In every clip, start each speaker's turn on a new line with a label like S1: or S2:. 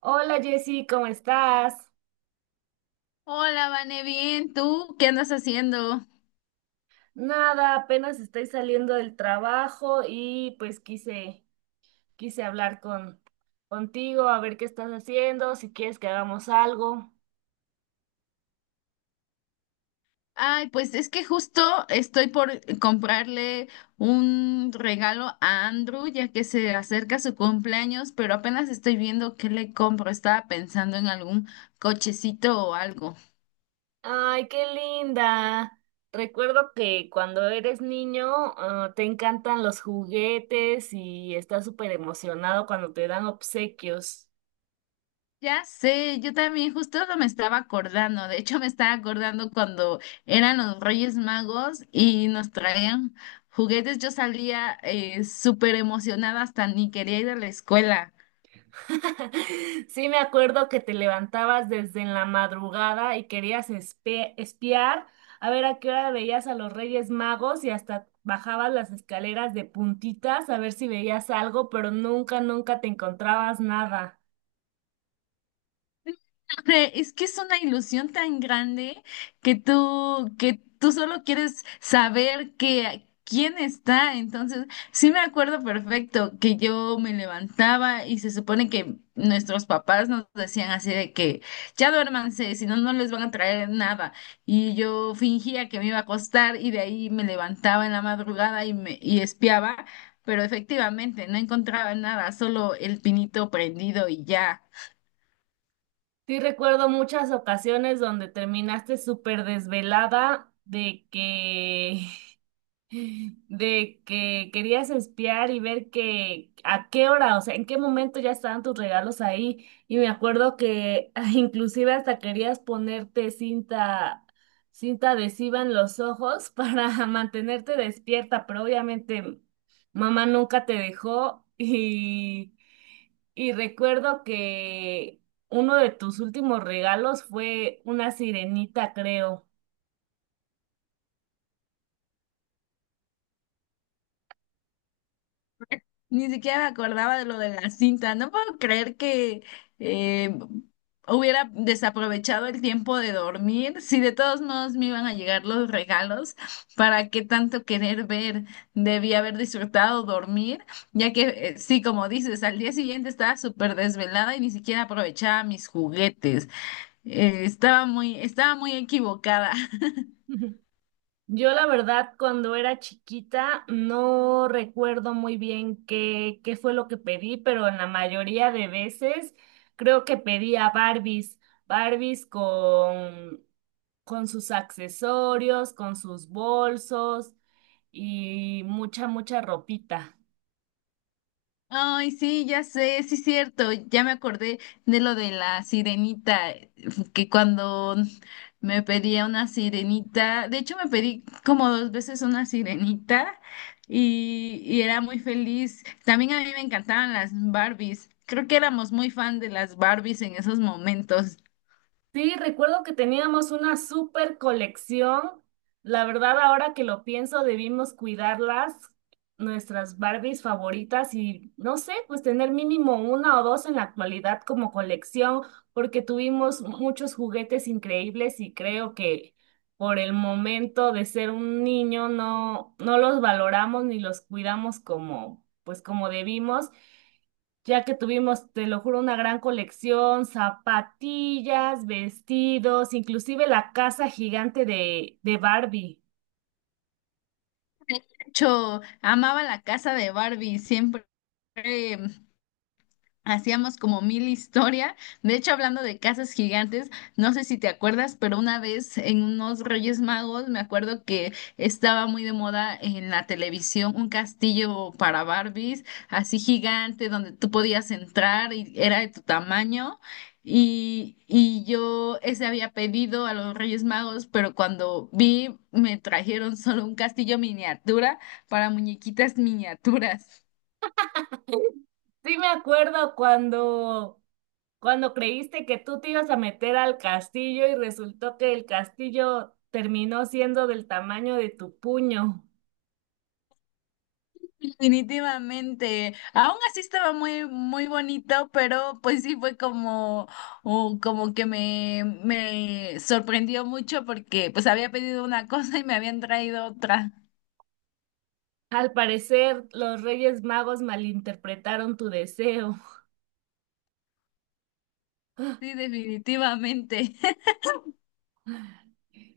S1: Hola Jessy, ¿cómo estás?
S2: Hola, Vane, bien, ¿tú qué andas haciendo?
S1: Nada, apenas estoy saliendo del trabajo y pues quise hablar contigo, a ver qué estás haciendo, si quieres que hagamos algo.
S2: Ay, pues es que justo estoy por comprarle un regalo a Andrew, ya que se acerca su cumpleaños, pero apenas estoy viendo qué le compro. Estaba pensando en algún cochecito o algo.
S1: Ay, qué linda. Recuerdo que cuando eres niño, te encantan los juguetes y estás súper emocionado cuando te dan obsequios.
S2: Ya sé, yo también justo no me estaba acordando. De hecho, me estaba acordando cuando eran los Reyes Magos y nos traían juguetes. Yo salía súper emocionada, hasta ni quería ir a la escuela.
S1: Sí, me acuerdo que te levantabas desde en la madrugada y querías espiar a ver a qué hora veías a los Reyes Magos y hasta bajabas las escaleras de puntitas a ver si veías algo, pero nunca, nunca te encontrabas nada.
S2: Hombre, es que es una ilusión tan grande que tú solo quieres saber que quién está. Entonces, sí me acuerdo perfecto que yo me levantaba y se supone que nuestros papás nos decían así de que ya duérmanse, si no, no les van a traer nada. Y yo fingía que me iba a acostar y de ahí me levantaba en la madrugada y me y espiaba, pero efectivamente no encontraba nada, solo el pinito prendido y ya.
S1: Sí, recuerdo muchas ocasiones donde terminaste súper desvelada de que de que querías espiar y ver que a qué hora, o sea, en qué momento ya estaban tus regalos ahí. Y me acuerdo que inclusive hasta querías ponerte cinta adhesiva en los ojos para mantenerte despierta, pero obviamente mamá nunca te dejó y recuerdo que uno de tus últimos regalos fue una sirenita, creo.
S2: Ni siquiera me acordaba de lo de la cinta. No puedo creer que eh, hubiera desaprovechado el tiempo de dormir. Si de todos modos me iban a llegar los regalos, ¿para qué tanto querer ver? Debí haber disfrutado dormir, ya que sí, como dices, al día siguiente estaba súper desvelada y ni siquiera aprovechaba mis juguetes. Estaba muy equivocada.
S1: Yo la verdad, cuando era chiquita, no recuerdo muy bien qué fue lo que pedí, pero en la mayoría de veces creo que pedía Barbies con sus accesorios, con sus bolsos y mucha, mucha ropita.
S2: Ay, sí, ya sé, sí es cierto, ya me acordé de lo de la sirenita, que cuando me pedía una sirenita, de hecho me pedí como dos veces una sirenita y era muy feliz. También a mí me encantaban las Barbies, creo que éramos muy fan de las Barbies en esos momentos.
S1: Sí, recuerdo que teníamos una súper colección. La verdad, ahora que lo pienso, debimos cuidarlas, nuestras Barbies favoritas y no sé, pues tener mínimo una o dos en la actualidad como colección, porque tuvimos muchos juguetes increíbles y creo que por el momento de ser un niño no los valoramos ni los cuidamos como, pues como debimos ya que tuvimos, te lo juro, una gran colección, zapatillas, vestidos, inclusive la casa gigante de Barbie.
S2: De hecho, amaba la casa de Barbie, siempre hacíamos como mil historia. De hecho, hablando de casas gigantes, no sé si te acuerdas, pero una vez en unos Reyes Magos, me acuerdo que estaba muy de moda en la televisión un castillo para Barbies, así gigante, donde tú podías entrar y era de tu tamaño. Y yo ese había pedido a los Reyes Magos, pero cuando vi, me trajeron solo un castillo miniatura para muñequitas miniaturas.
S1: Sí me acuerdo cuando creíste que tú te ibas a meter al castillo y resultó que el castillo terminó siendo del tamaño de tu puño.
S2: Definitivamente. Aún así estaba muy, muy bonito, pero pues sí fue como, o como que me sorprendió mucho porque pues había pedido una cosa y me habían traído otra.
S1: Al parecer, los Reyes Magos malinterpretaron tu deseo.
S2: Sí, definitivamente.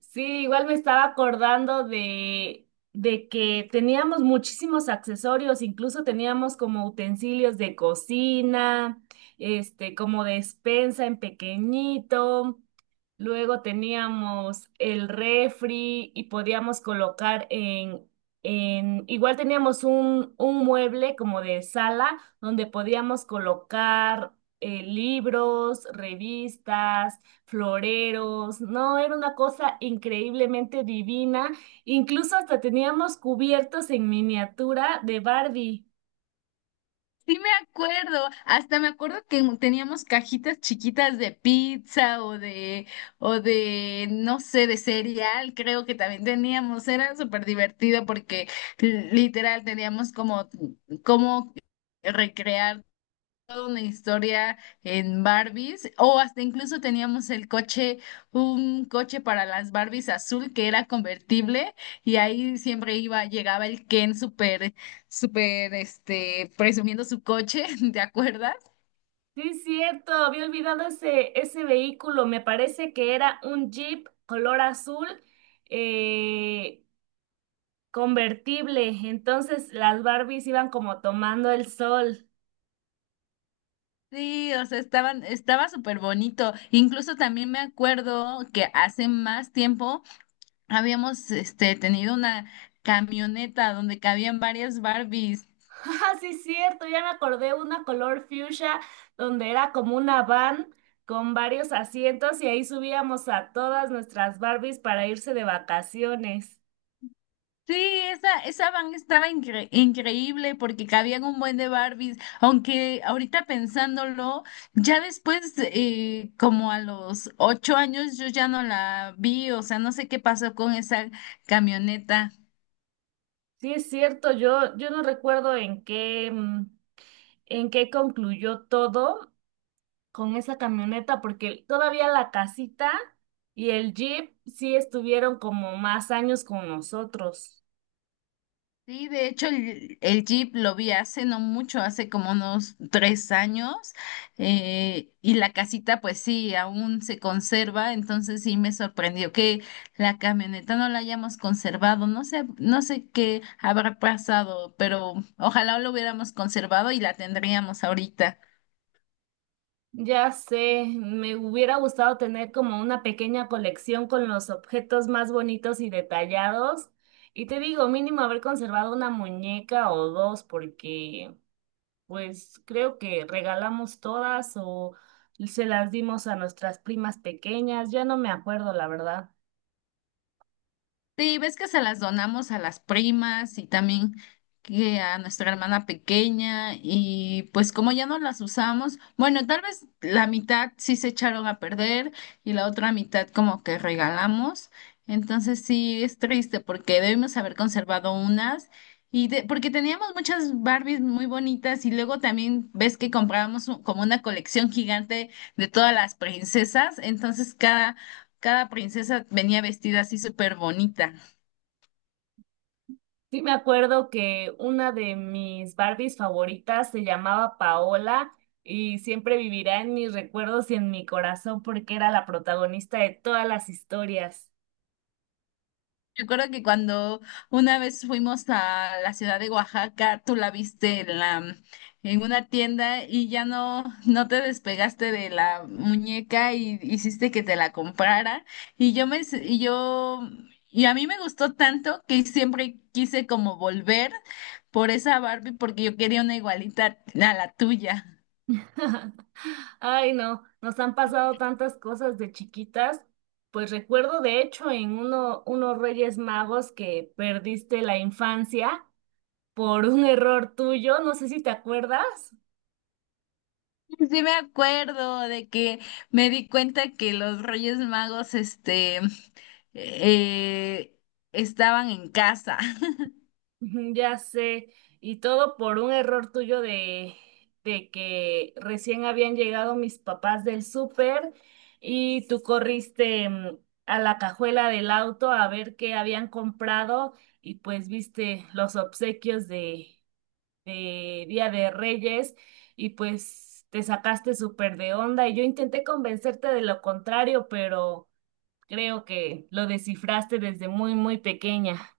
S1: Sí, igual me estaba acordando de que teníamos muchísimos accesorios, incluso teníamos como utensilios de cocina, este, como despensa en pequeñito. Luego teníamos el refri y podíamos colocar en igual teníamos un mueble como de sala donde podíamos colocar libros, revistas floreros, no, era una cosa increíblemente divina, incluso hasta teníamos cubiertos en miniatura de Barbie.
S2: Sí me acuerdo, hasta me acuerdo que teníamos cajitas chiquitas de pizza o de, no sé, de cereal, creo que también teníamos, era súper divertido porque literal teníamos como recrear una historia en Barbies o hasta incluso teníamos el coche, un coche para las Barbies azul que era convertible y ahí siempre iba, llegaba el Ken súper, súper, presumiendo su coche, ¿te acuerdas?
S1: Sí, es cierto, había olvidado ese vehículo, me parece que era un Jeep color azul eh, convertible, entonces las Barbies iban como tomando el sol.
S2: Sí, o sea, estaba súper bonito. Incluso también me acuerdo que hace más tiempo habíamos, tenido una camioneta donde cabían varias Barbies.
S1: Ah, sí, cierto, ya me acordé una color fuchsia donde era como una van con varios asientos y ahí subíamos a todas nuestras Barbies para irse de vacaciones.
S2: Sí, esa van estaba increíble porque cabían un buen de Barbies, aunque ahorita pensándolo, ya después, como a los 8 años, yo ya no la vi, o sea, no sé qué pasó con esa camioneta.
S1: Sí, es cierto, yo no recuerdo en qué, en qué concluyó todo con esa camioneta, porque todavía la casita y el jeep sí estuvieron como más años con nosotros.
S2: Sí, de hecho el Jeep lo vi hace no mucho, hace como unos 3 años, y la casita pues sí, aún se conserva, entonces sí me sorprendió que la camioneta no la hayamos conservado, no sé, no sé qué habrá pasado, pero ojalá lo hubiéramos conservado y la tendríamos ahorita.
S1: Ya sé, me hubiera gustado tener como una pequeña colección con los objetos más bonitos y detallados. Y te digo, mínimo haber conservado una muñeca o dos, porque pues creo que regalamos todas o se las dimos a nuestras primas pequeñas. Ya no me acuerdo, la verdad.
S2: Sí, ves que se las donamos a las primas y también que a nuestra hermana pequeña y pues como ya no las usamos, bueno, tal vez la mitad sí se echaron a perder y la otra mitad como que regalamos. Entonces sí es triste porque debimos haber conservado unas y porque teníamos muchas Barbies muy bonitas y luego también ves que comprábamos como una colección gigante de todas las princesas, entonces cada princesa venía vestida así súper bonita.
S1: Sí, me acuerdo que una de mis Barbies favoritas se llamaba Paola y siempre vivirá en mis recuerdos y en mi corazón porque era la protagonista de todas las historias.
S2: Recuerdo que cuando una vez fuimos a la ciudad de Oaxaca, tú la viste en en una tienda y ya no te despegaste de la muñeca y hiciste que te la comprara. Y yo me, s- y yo, Y a mí me gustó tanto que siempre quise como volver por esa Barbie porque yo quería una igualita a la tuya.
S1: Ay, no, nos han pasado tantas cosas de chiquitas. Pues recuerdo de hecho en unos Reyes Magos que perdiste la infancia por un error tuyo, no sé si te acuerdas.
S2: Sí, sí me acuerdo de que me di cuenta que los Reyes Magos, eh, estaban en casa.
S1: Ujú, ya sé, y todo por un error tuyo de que recién habían llegado mis papás del súper y tú corriste a la cajuela del auto a ver qué habían comprado y pues viste los obsequios de Día de Reyes y pues te sacaste súper de onda y yo intenté convencerte de lo contrario, pero creo que lo descifraste desde muy, muy pequeña.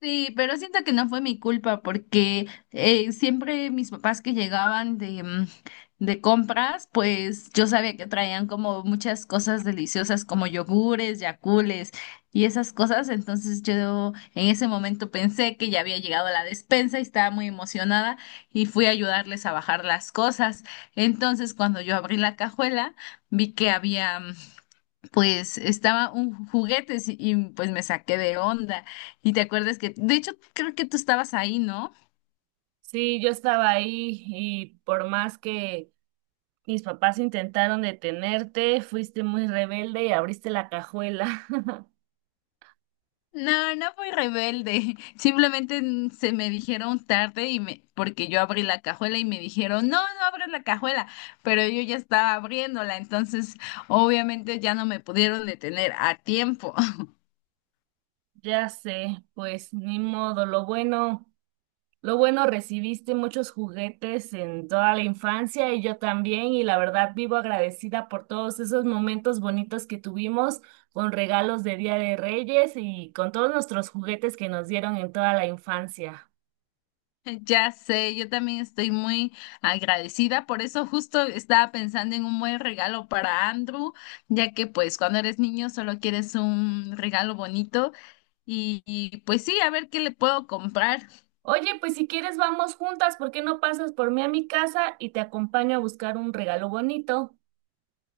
S2: Sí, pero siento que no fue mi culpa porque siempre mis papás que llegaban de compras, pues yo sabía que traían como muchas cosas deliciosas como yogures, yacules y esas cosas. Entonces yo en ese momento pensé que ya había llegado la despensa y estaba muy emocionada y fui a ayudarles a bajar las cosas. Entonces cuando yo abrí la cajuela, vi que había... pues estaba un juguete pues me saqué de onda. Y te acuerdas que, de hecho, creo que tú estabas ahí, ¿no?
S1: Sí, yo estaba ahí y por más que mis papás intentaron detenerte, fuiste muy rebelde y abriste la cajuela.
S2: No, no fui rebelde. Simplemente se me dijeron tarde y me, porque yo abrí la cajuela y me dijeron, no, no abras la cajuela, pero yo ya estaba abriéndola, entonces obviamente ya no me pudieron detener a tiempo.
S1: Ya sé, pues ni modo, lo bueno recibiste muchos juguetes en toda la infancia y yo también y la verdad vivo agradecida por todos esos momentos bonitos que tuvimos con regalos de Día de Reyes y con todos nuestros juguetes que nos dieron en toda la infancia.
S2: Ya sé, yo también estoy muy agradecida, por eso justo estaba pensando en un buen regalo para Andrew, ya que pues cuando eres niño solo quieres un regalo bonito y, pues sí, a ver qué le puedo comprar.
S1: Oye, pues si quieres vamos juntas, ¿por qué no pasas por mí a mi casa y te acompaño a buscar un regalo bonito?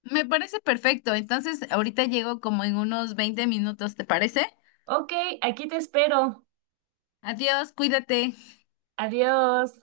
S2: Me parece perfecto, entonces ahorita llego como en unos 20 minutos, ¿te parece?
S1: Ok, aquí te espero.
S2: Adiós, cuídate.
S1: Adiós.